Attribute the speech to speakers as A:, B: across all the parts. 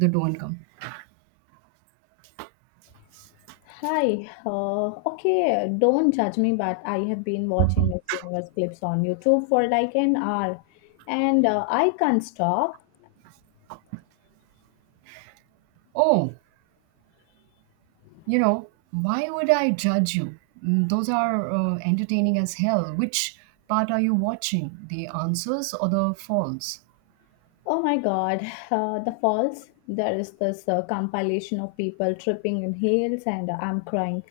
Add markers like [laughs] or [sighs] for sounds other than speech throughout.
A: The don't come.
B: Hi. Okay, don't judge me, but I have been watching Miss Universe clips on YouTube for like an hour and I can't stop.
A: Oh, you know, why would I judge you? Those are entertaining as hell. Which part are you watching? The answers or the falls?
B: Oh my God, [sighs] the falls. There is this compilation of people tripping in heels and I'm crying.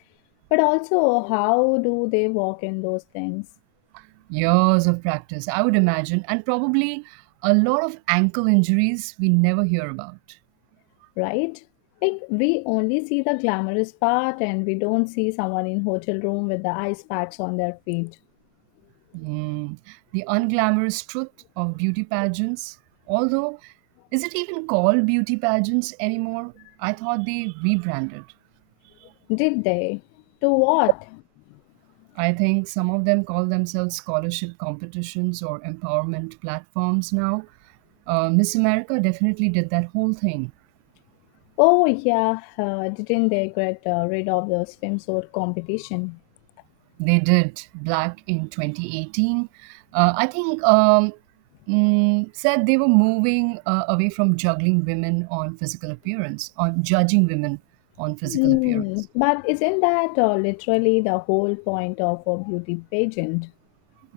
B: But also, how do they walk in those things,
A: Years of practice, I would imagine, and probably a lot of ankle injuries we never hear about.
B: right? Like, we only see the glamorous part and we don't see someone in hotel room with the ice packs on their feet.
A: Mm, the unglamorous truth of beauty pageants. Although, is it even called beauty pageants anymore? I thought they rebranded.
B: Did they? To what?
A: I think some of them call themselves scholarship competitions or empowerment platforms now. Miss America definitely did that whole thing.
B: Oh yeah, didn't they get rid of the swimsuit competition?
A: They did Black in 2018. Uh, I think um, Said they were moving away from juggling women on physical appearance, on judging women on physical
B: Mm,
A: appearance.
B: but isn't that literally the whole point of a beauty pageant?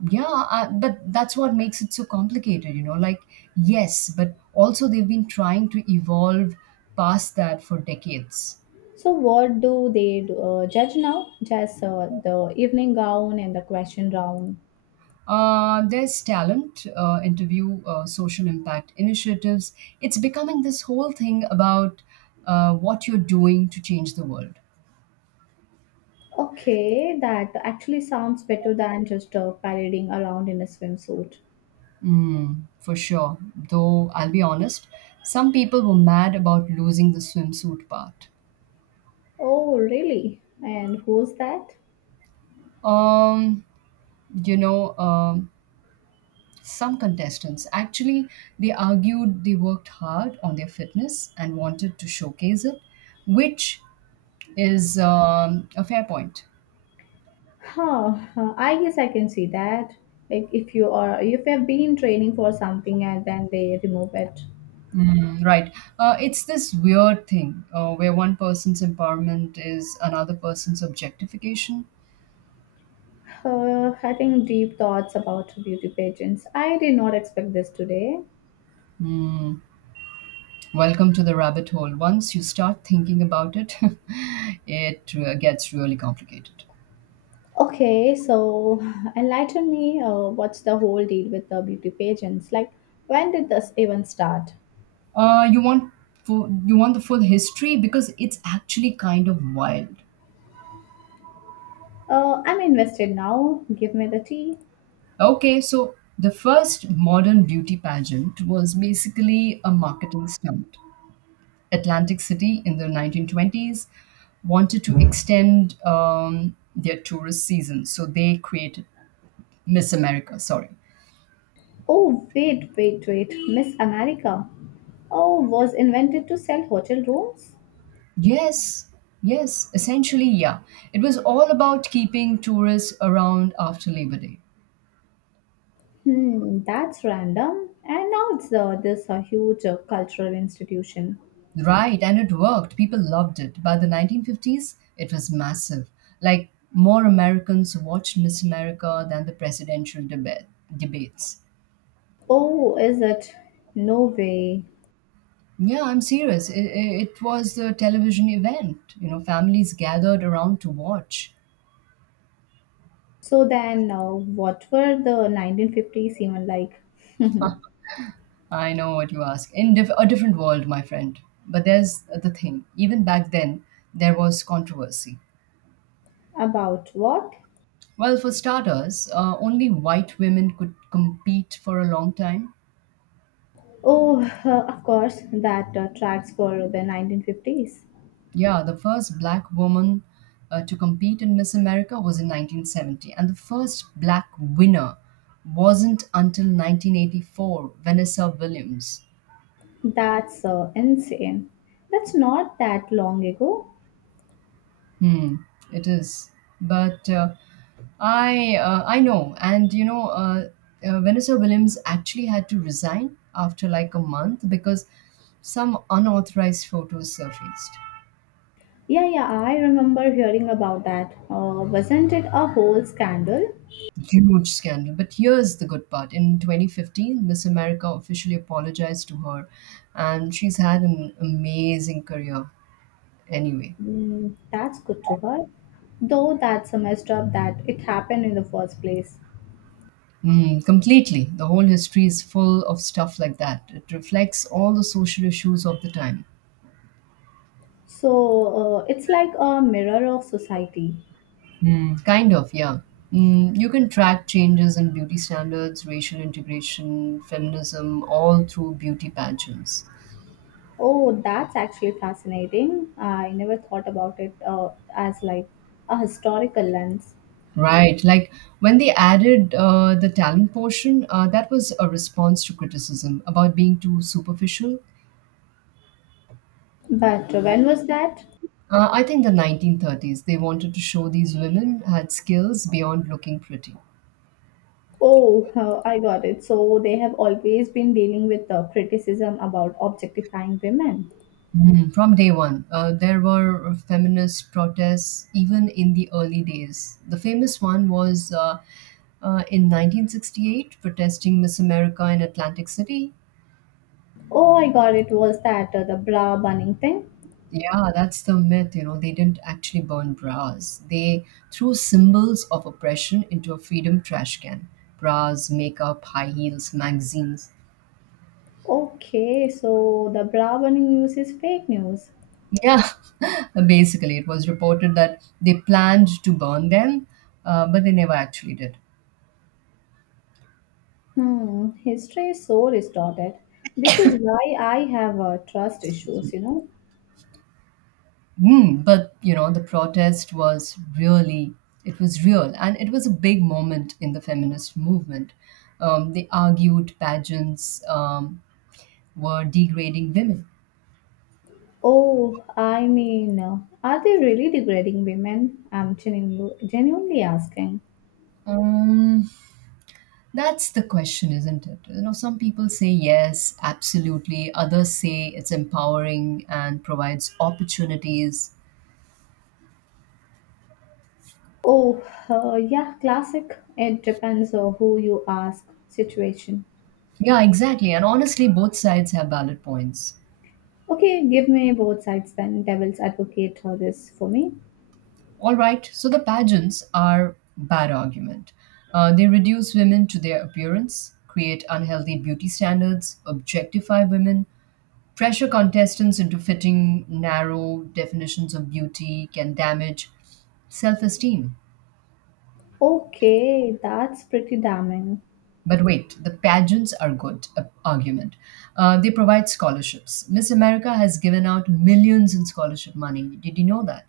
A: But that's what makes it so complicated, you know. Like, yes, but also they've been trying to evolve past that for decades.
B: So what do they do, judge now? Just the evening gown and the question round.
A: There's talent, interview, social impact initiatives. It's becoming this whole thing about what you're doing to change the world.
B: Okay, that actually sounds better than just parading around in a swimsuit.
A: Mm, for sure. Though I'll be honest, some people were mad about losing the swimsuit part.
B: Oh really? And who's that?
A: Um, you know, um, some contestants actually, they argued they worked hard on their fitness and wanted to showcase it, which is a fair point.
B: Huh, huh, I guess I can see that. Like if you have been training for something and then they remove it.
A: Mm, right. It's this weird thing where one person's empowerment is another person's objectification.
B: Having deep thoughts about beauty pageants. I did not expect this today.
A: Mm, welcome to the rabbit hole. Once you start thinking about it, [laughs] it gets really complicated.
B: Okay, so enlighten me. What's the whole deal with the beauty pageants? Like when did this even start?
A: Uh, you want you want the full history because it's actually kind of wild.
B: I'm invested now. Give me the tea.
A: Okay, so the first modern beauty pageant was basically a marketing stunt. Atlantic City in the 1920s wanted to extend their tourist season. So they created Miss America, sorry.
B: Oh wait, wait, wait. Miss America. Oh, was invented to sell hotel rooms?
A: Yes, yes, essentially, yeah. It was all about keeping tourists around after Labor Day.
B: Hmm, that's random. And now it's this a huge cultural institution.
A: Right, and it worked. People loved it. By the 1950s, it was massive. Like, more Americans watched Miss America than the debates.
B: Oh, is it? No way.
A: Yeah, I'm serious. It was a television event. You know, families gathered around to watch.
B: So then, what were the 1950s even like? [laughs]
A: I know what you ask. A different world, my friend. But there's the thing. Even back then, there was controversy.
B: About what?
A: Well, for starters, only white women could compete for a long time.
B: Oh, [laughs] of course, that tracks for the 1950s.
A: Yeah, the first black woman to compete in Miss America was in 1970, and the first black winner wasn't until 1984, Vanessa Williams.
B: That's insane. That's not that long ago.
A: Hmm, it is. But I know, and Vanessa Williams actually had to resign after like a month because some unauthorized photos surfaced.
B: Yeah, yeah, I remember hearing about that. Wasn't it a whole scandal?
A: Huge scandal. But here's the good part: in 2015, Miss America officially apologized to her, and she's had an amazing career. Anyway.
B: Mm, that's good to her. Though that's a messed up that it happened in the first place.
A: Mm, completely. The whole history is full of stuff like that. It reflects all the social issues of the time.
B: So it's like a mirror of society.
A: Mm, kind of, yeah. Mm, you can track changes in beauty standards, racial integration, feminism, all through beauty pageants.
B: Oh, that's actually fascinating. I never thought about it as like a historical lens.
A: Right. Like when they added the talent portion, that was a response to criticism about being too superficial.
B: But when was that?
A: I think the 1930s, they wanted to show these women had skills beyond looking pretty.
B: Oh, I got it. So they have always been dealing with the criticism about objectifying women.
A: Mm, from day one, there were feminist protests even in the early days. The famous one was in 1968, protesting Miss America in Atlantic City.
B: Oh, I got it. Was that the bra burning thing?
A: Yeah, that's the myth. You know, they didn't actually burn bras. They threw symbols of oppression into a freedom trash can. Bras, makeup, high heels, magazines.
B: Okay, so the Brahman news is fake news.
A: Yeah, [laughs] basically, it was reported that they planned to burn them, but they never actually did.
B: Hmm, history is so distorted. This is why I have trust issues, you know.
A: But you know, the protest was really, it was real, and it was a big moment in the feminist movement. They argued pageants were degrading women.
B: Oh, I mean, are they really degrading women? I'm genuinely asking.
A: Um, that's the question, isn't it? You know, some people say yes, absolutely. Others say it's empowering and provides opportunities.
B: Oh, yeah, classic. It depends on who you ask situation.
A: Yeah, exactly. And honestly, both sides have valid points.
B: Okay, give me both sides then. Devil's advocate for this for me.
A: All right, so the pageants are bad argument. They reduce women to their appearance, create unhealthy beauty standards, objectify women, pressure contestants into fitting narrow definitions of beauty, can damage self esteem.
B: Okay, that's pretty damning.
A: But wait, the pageants are good argument. They provide scholarships. Miss America has given out millions in scholarship money. Did you know that?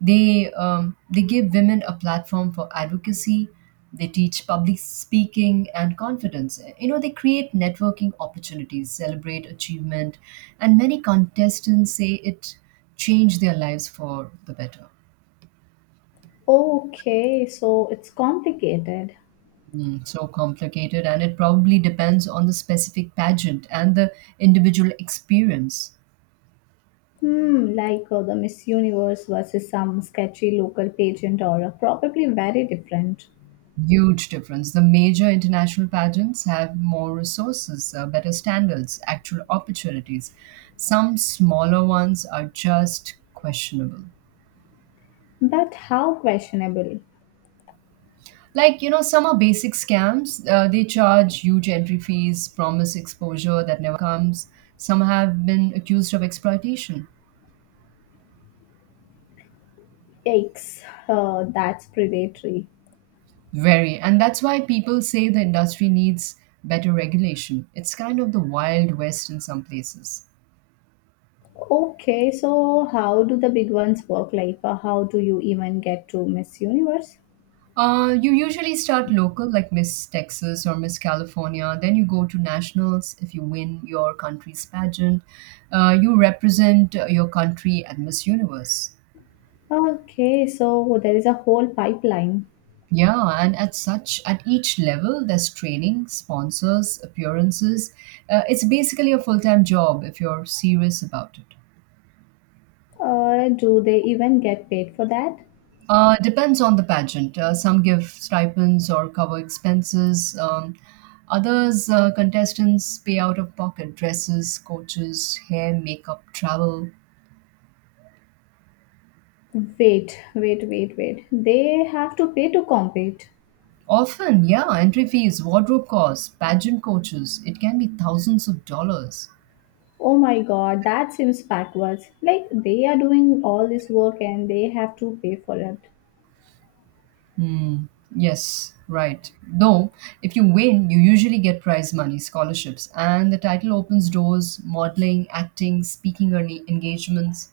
A: They give women a platform for advocacy. They teach public speaking and confidence. You know, they create networking opportunities, celebrate achievement, and many contestants say it changed their lives for the better.
B: Okay, so it's complicated.
A: Mm, so complicated, and it probably depends on the specific pageant and the individual experience.
B: Hmm, like the Miss Universe versus some sketchy local pageant or probably very different.
A: Huge difference. The major international pageants have more resources, better standards, actual opportunities. Some smaller ones are just questionable.
B: But how questionable?
A: Like, you know, some are basic scams. They charge huge entry fees, promise exposure that never comes. Some have been accused of exploitation.
B: Yikes, that's predatory.
A: Very. And that's why people say the industry needs better regulation. It's kind of the Wild West in some places.
B: Okay, so how do the big ones work? Like, how do you even get to Miss Universe?
A: You usually start local, like Miss Texas or Miss California. Then you go to nationals if you win your country's pageant. You represent your country at Miss Universe.
B: Okay, so there is a whole pipeline.
A: Yeah, and at such at each level, there's training, sponsors, appearances. It's basically a full time job if you're serious about it.
B: Do they even get paid for that?
A: Depends on the pageant. Some give stipends or cover expenses. Others, contestants pay out of pocket dresses, coaches, hair, makeup, travel.
B: Wait, wait, wait, wait. They have to pay to compete.
A: Often, yeah, entry fees, wardrobe costs, pageant coaches. It can be thousands of dollars.
B: Oh my god, that seems backwards. Like they are doing all this work and they have to pay for it.
A: Hmm. Yes, right. Though, if you win, you usually get prize money, scholarships, and the title opens doors, modeling, acting, engagements.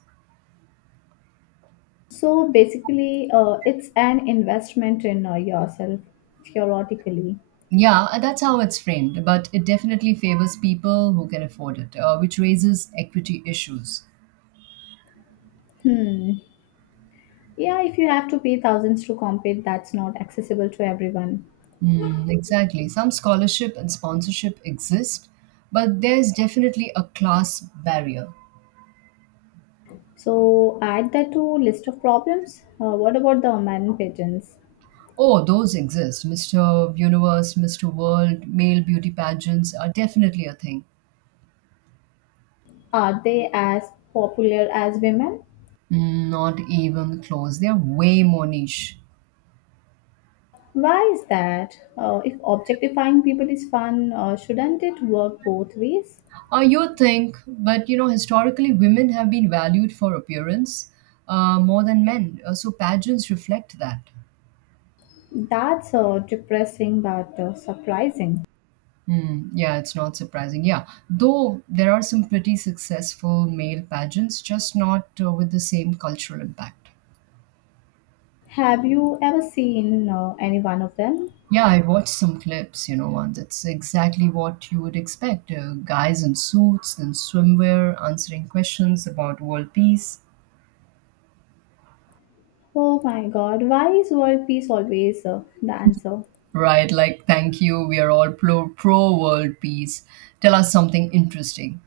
B: So basically, it's an investment in yourself, theoretically.
A: Yeah, and that's how it's framed, but it definitely favors people who can afford it, which raises equity issues.
B: Hmm. Yeah, if you have to pay thousands to compete, that's not accessible to everyone.
A: Mm, exactly. Some scholarship and sponsorship exist, but there's definitely a class barrier.
B: So add that to list of problems. What about the man pigeons?
A: Oh, those exist. Mr. Universe, Mr. World, male beauty pageants are definitely a thing.
B: Are they as popular as women?
A: Mm, not even close. They're way more niche.
B: Why is that? If objectifying people is fun, shouldn't it work both ways?
A: You think, but you know, historically, women have been valued for appearance more than men. So pageants reflect that.
B: That's depressing but surprising.
A: Hmm, yeah, it's not surprising. Yeah, though there are some pretty successful male pageants, just not with the same cultural impact.
B: Have you ever seen any one of them?
A: Yeah, I watched some clips, you know, once. It's exactly what you would expect guys in suits, then swimwear, answering questions about world peace.
B: Oh my god, why is world peace always the answer?
A: Right, like, thank you, we are all pro world peace. Tell us something interesting.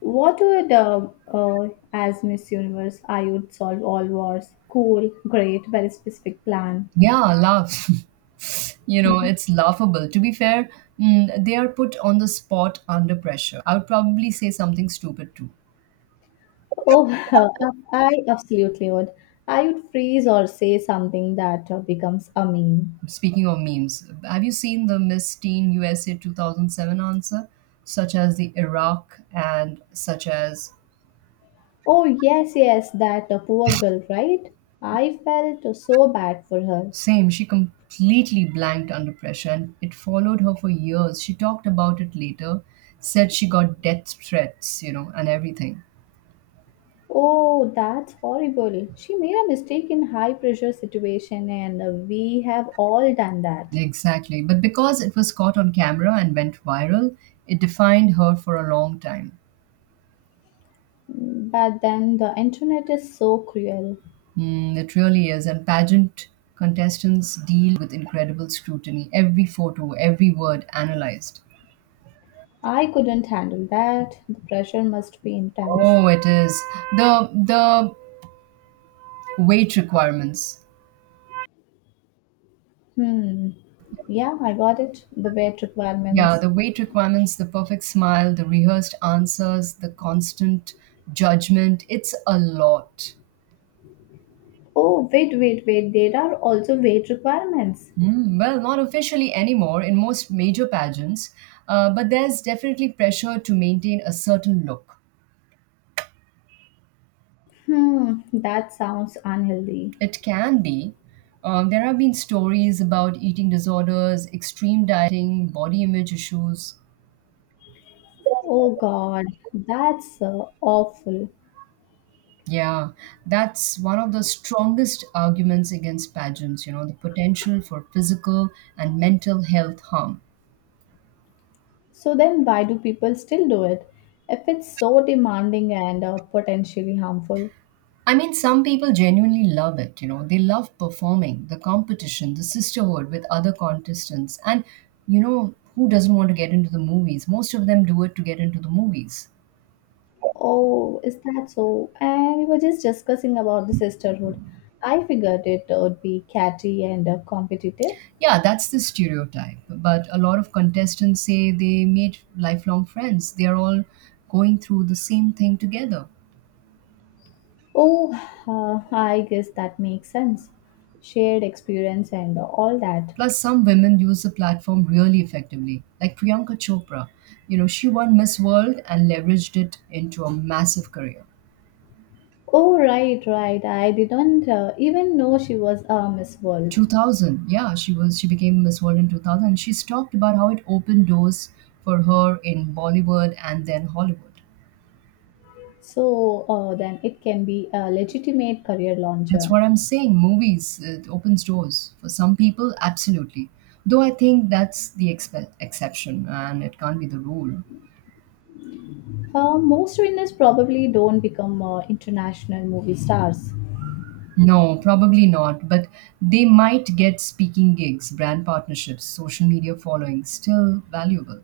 B: What would, uh, as Miss Universe, I would solve all wars? Cool, great, very specific plan.
A: Yeah, laugh. [laughs] You know,
B: Mhm.
A: it's laughable. To be fair, mm, they are put on the spot under pressure. I would probably say something stupid too.
B: Oh, [laughs] I absolutely would. I would freeze or say something that becomes a meme.
A: Speaking of memes, have you seen the Miss Teen USA 2007 answer, such as the Iraq and such as.
B: Oh, yes, yes, that poor girl, right? I felt so bad for her.
A: Same, she completely blanked under pressure and it followed her for years. She talked about it later, said she got death threats, you know, and everything.
B: Oh, that's horrible. She made a mistake in high pressure situation and we have all done that.
A: Exactly. But because it was caught on camera and went viral, it defined her for a long time.
B: Mm, but then the internet is so cruel.
A: Mm, it really is. And pageant contestants deal with incredible scrutiny. Every photo, every word analyzed.
B: I couldn't handle that. The pressure must be intense.
A: Oh, it is. The weight requirements.
B: Hmm. Yeah, I got it. The weight
A: Yeah,
B: requirements.
A: the weight requirements, the perfect smile, the rehearsed answers, the constant judgment, it's a lot.
B: Oh, wait, wait, wait. There are also weight requirements.
A: Mm, well, not officially anymore in most major pageants, but there's definitely pressure to maintain a certain look.
B: Hmm, that sounds unhealthy.
A: It can be. There have been stories about eating disorders, extreme dieting, body image issues.
B: Oh God, that's awful.
A: Yeah, that's one of the strongest arguments against pageants, you know, the potential for physical and mental health harm.
B: So then why do people still do it if it's so demanding and potentially harmful?
A: I mean, some people genuinely love it, you know. They love performing, the competition, the sisterhood with other contestants. And, you know, who doesn't want to get into the movies? Most of them do it to get into the movies.
B: Oh, is that so? And we were just discussing about the sisterhood. I figured it would be catty and competitive.
A: Yeah, that's the stereotype. But a lot of contestants say they made lifelong friends. They are all going through the same thing together.
B: Oh, I guess that makes sense. Shared experience and all that.
A: Plus, some women use the platform really effectively, like Priyanka Chopra. You know, she won Miss World and leveraged it into a massive career.
B: Oh, right, right. I didn't even know she was a Miss World.
A: 2000 yeah she was she became Miss World in 2000. She's talked about how it opened doors for her in Bollywood and then Hollywood.
B: So then it can be a legitimate career
A: That's
B: launcher.
A: what I'm saying, movies, it opens doors for some people absolutely, though I think that's the exception and it can't be the rule.
B: Most winners probably don't become international movie stars.
A: No, probably not, but they might get speaking gigs, brand partnerships, social media following, still valuable.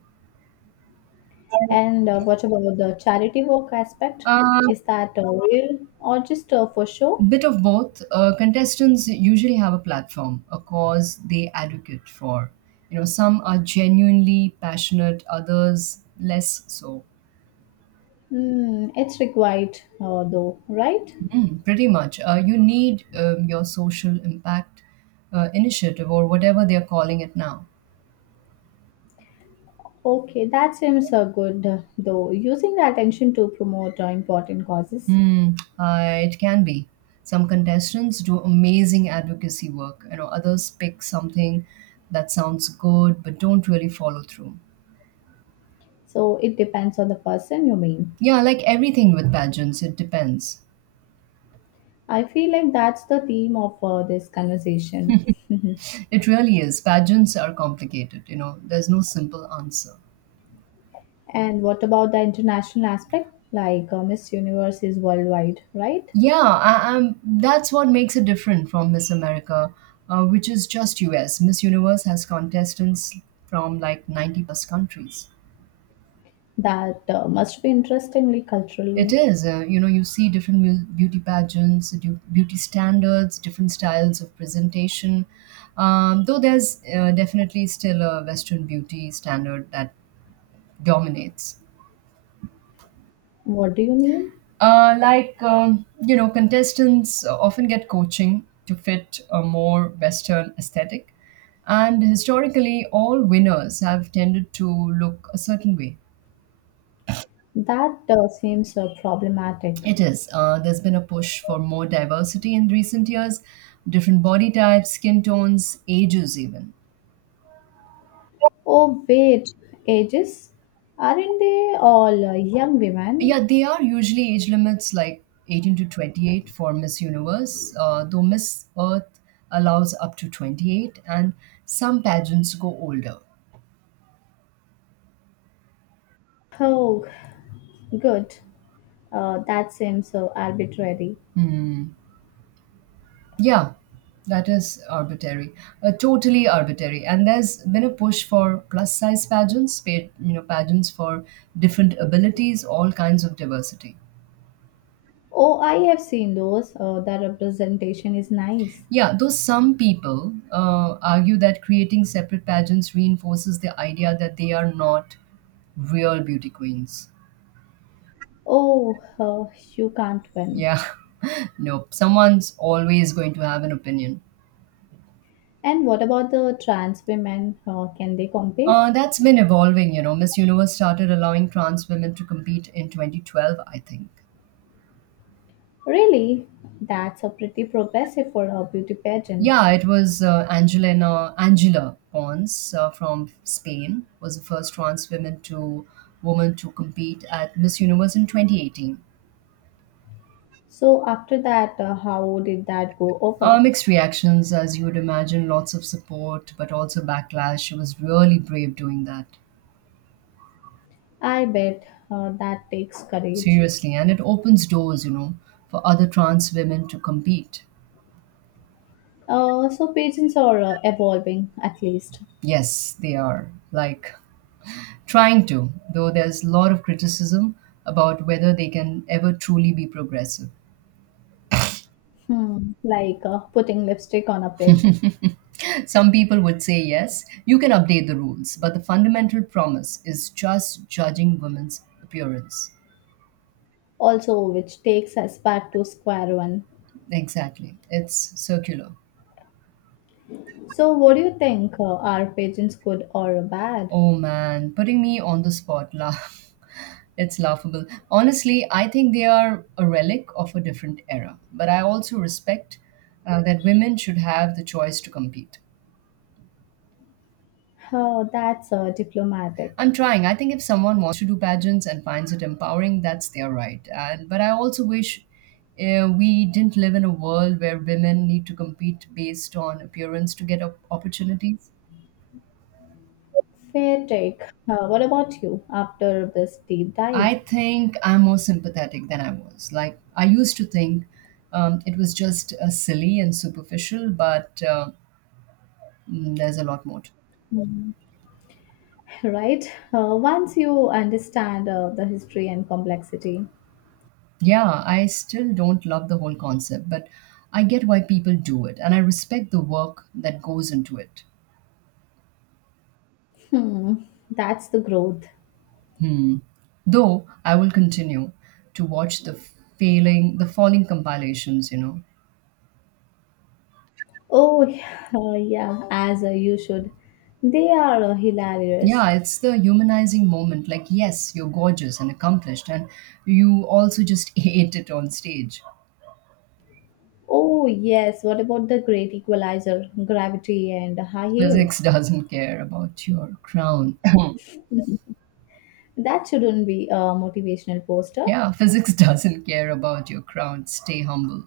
B: And what about the charity work aspect?
A: Uh,
B: Is that real or just for show?
A: Bit of both. Contestants usually have a platform, a cause they advocate for. You know, some are genuinely passionate, others less so.
B: Hmm, it's required though, right?
A: Mm, pretty much. You need your social impact initiative or whatever they're calling it now.
B: Okay, that seems good though. Using the attention to promote important causes.
A: Hmm, it can be. Some contestants do amazing advocacy work. You know, others pick something that sounds good but don't really follow through.
B: So it depends on the person you mean.
A: Yeah, like everything with pageants, it depends.
B: I feel like that's the theme of this conversation. [laughs]
A: It really is. Pageants are complicated, you know. There's no simple answer.
B: And what about the international aspect? Like Miss Universe is worldwide, right?
A: Yeah, I, that's what makes it different from Miss America, which is just US. Miss Universe has contestants from like 90 plus countries.
B: That must be interestingly
A: It
B: culturally.
A: is, you see different beauty pageants, beauty standards, different styles of presentation. Though there's definitely still a Western beauty standard that dominates.
B: What do you mean?
A: Contestants often get coaching to fit a more Western aesthetic. And historically, all winners have tended to look a certain way.
B: That seems problematic.
A: It is. There's been a push for more diversity in recent years, different body types, skin tones, ages, even.
B: Oh, wait, ages? Aren't they all young
A: Yeah,
B: women?
A: they are usually age limits like 18 to 28 for Miss Universe, though Miss Earth allows up to 28, and some pageants go older.
B: Oh, good. That seems so arbitrary.
A: Yeah, that is arbitrary, totally arbitrary. And there's been a push for plus size pageants, paid, pageants for different abilities, all kinds of diversity.
B: Oh, I have seen those. The representation is nice.
A: Yeah, though some people argue that creating separate pageants reinforces the idea that they are not real beauty queens.
B: Oh, you can't win.
A: Yeah, [laughs] nope. Someone's always going to have an opinion.
B: And what about the trans women? Can they compete?
A: That's been evolving, you know. Miss Universe started allowing trans women to compete in 2012, I think.
B: Really? That's a pretty progressive for a beauty pageant.
A: Yeah, it was Angelina Angela Pons from Spain was the first trans woman to compete at Miss Universe in 2018.
B: So, after that, how did that go over?
A: Mixed reactions, as you would imagine, lots of support, but also backlash. She was really brave doing that,
B: I bet that takes courage.
A: seriously, and it opens doors, you know, for other trans women to compete.
B: So, pageants are evolving at least.
A: Yes, they are like trying to, though there's a lot of criticism about whether they can ever truly be progressive.
B: Hmm, like putting lipstick on a pig.
A: Some people would say yes, you can update the rules, but the fundamental promise is just judging women's appearance.
B: Also, which takes us back to square one.
A: Exactly. It's circular.
B: So, what do you think? Are pageants good or bad?
A: Oh man, putting me on the spot. [laughs] It's laughable. Honestly, I think they are a relic of a different era, but I also respect that women should have the choice to compete.
B: Oh, that's diplomatic.
A: I'm trying. I think if someone wants to do pageants and finds it empowering, that's their right. And but I also wish we didn't live in a world where women need to compete based on appearance to get opportunities.
B: Fair take. What about you after this deep dive?
A: I think I'm more sympathetic than I was. Like I used to think it was just silly and superficial, but there's a lot more to it.
B: Mhm. Right? Once you understand the history and complexity,
A: Yeah, I still don't love the whole concept, but I get why people do it, and I respect the work that goes into it.
B: hmm, that's the growth.
A: Hmm. Though I will continue to watch the failing, the falling compilations, you know.
B: Oh, yeah, as you should. They are hilarious.
A: Yeah, it's the humanizing moment. Like, yes, you're gorgeous and accomplished, and you also just [laughs] ate it on stage.
B: Oh, yes, what about the great equalizer, gravity, and high
A: Physics
B: heels?
A: doesn't care about your crown.
B: That shouldn't be a motivational
A: [laughs]
B: poster.
A: yeah, physics doesn't care about your crown. Stay humble.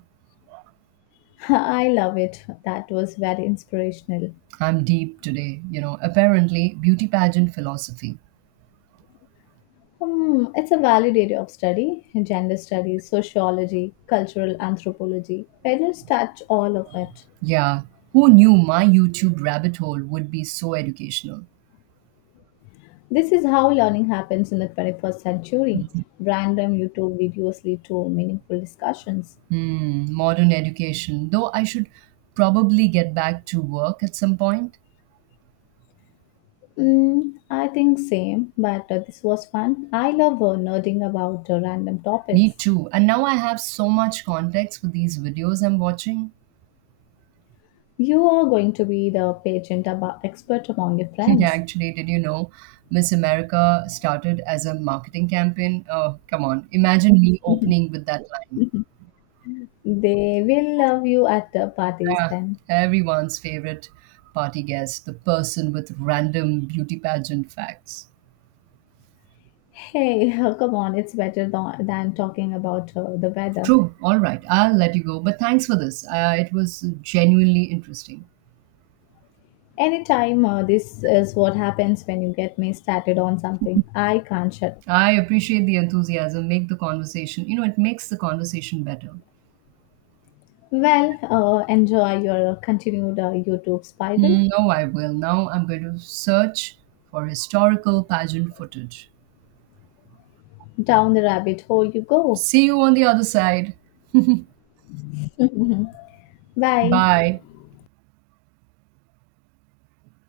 B: [laughs] I love it. That was very inspirational.
A: I'm deep today, you know. Apparently, beauty pageant philosophy.
B: Hmm, it's a valid area of study gender studies, sociology, cultural anthropology. Parents touch all of it.
A: Yeah, who knew my YouTube rabbit hole would be so educational?
B: This is how learning happens in the 21st century. Random YouTube videos lead to meaningful discussions.
A: Hmm, modern education. Though I should probably get back to work at some point.
B: Mm, I think same, but this was fun. I love nerding about random
A: Me
B: topics.
A: too. And now I have so much context for these videos I'm watching.
B: You are going to be the patient about expert among your
A: [laughs] yeah,
B: friends.
A: actually, did you know Miss America started as a marketing campaign? Oh, come on. Imagine me opening with that line.
B: They will love you at the parties
A: Ah,
B: then.
A: everyone's favorite party guest, the person with random beauty pageant facts.
B: Hey, [laughs] come on, it's better than, talking about the weather.
A: True. All right. I'll let you go. But thanks for this. It was genuinely interesting.
B: Anytime, this is what happens when you get me started on something. I can't shut.
A: I appreciate the enthusiasm. Make the conversation, you know, It makes the conversation better.
B: Well, enjoy your continued YouTube spiral.
A: Hmm, no, I will. Now I'm going to search for historical pageant footage.
B: Down the rabbit hole you go.
A: See you on the other side.
B: Bye.
A: Bye.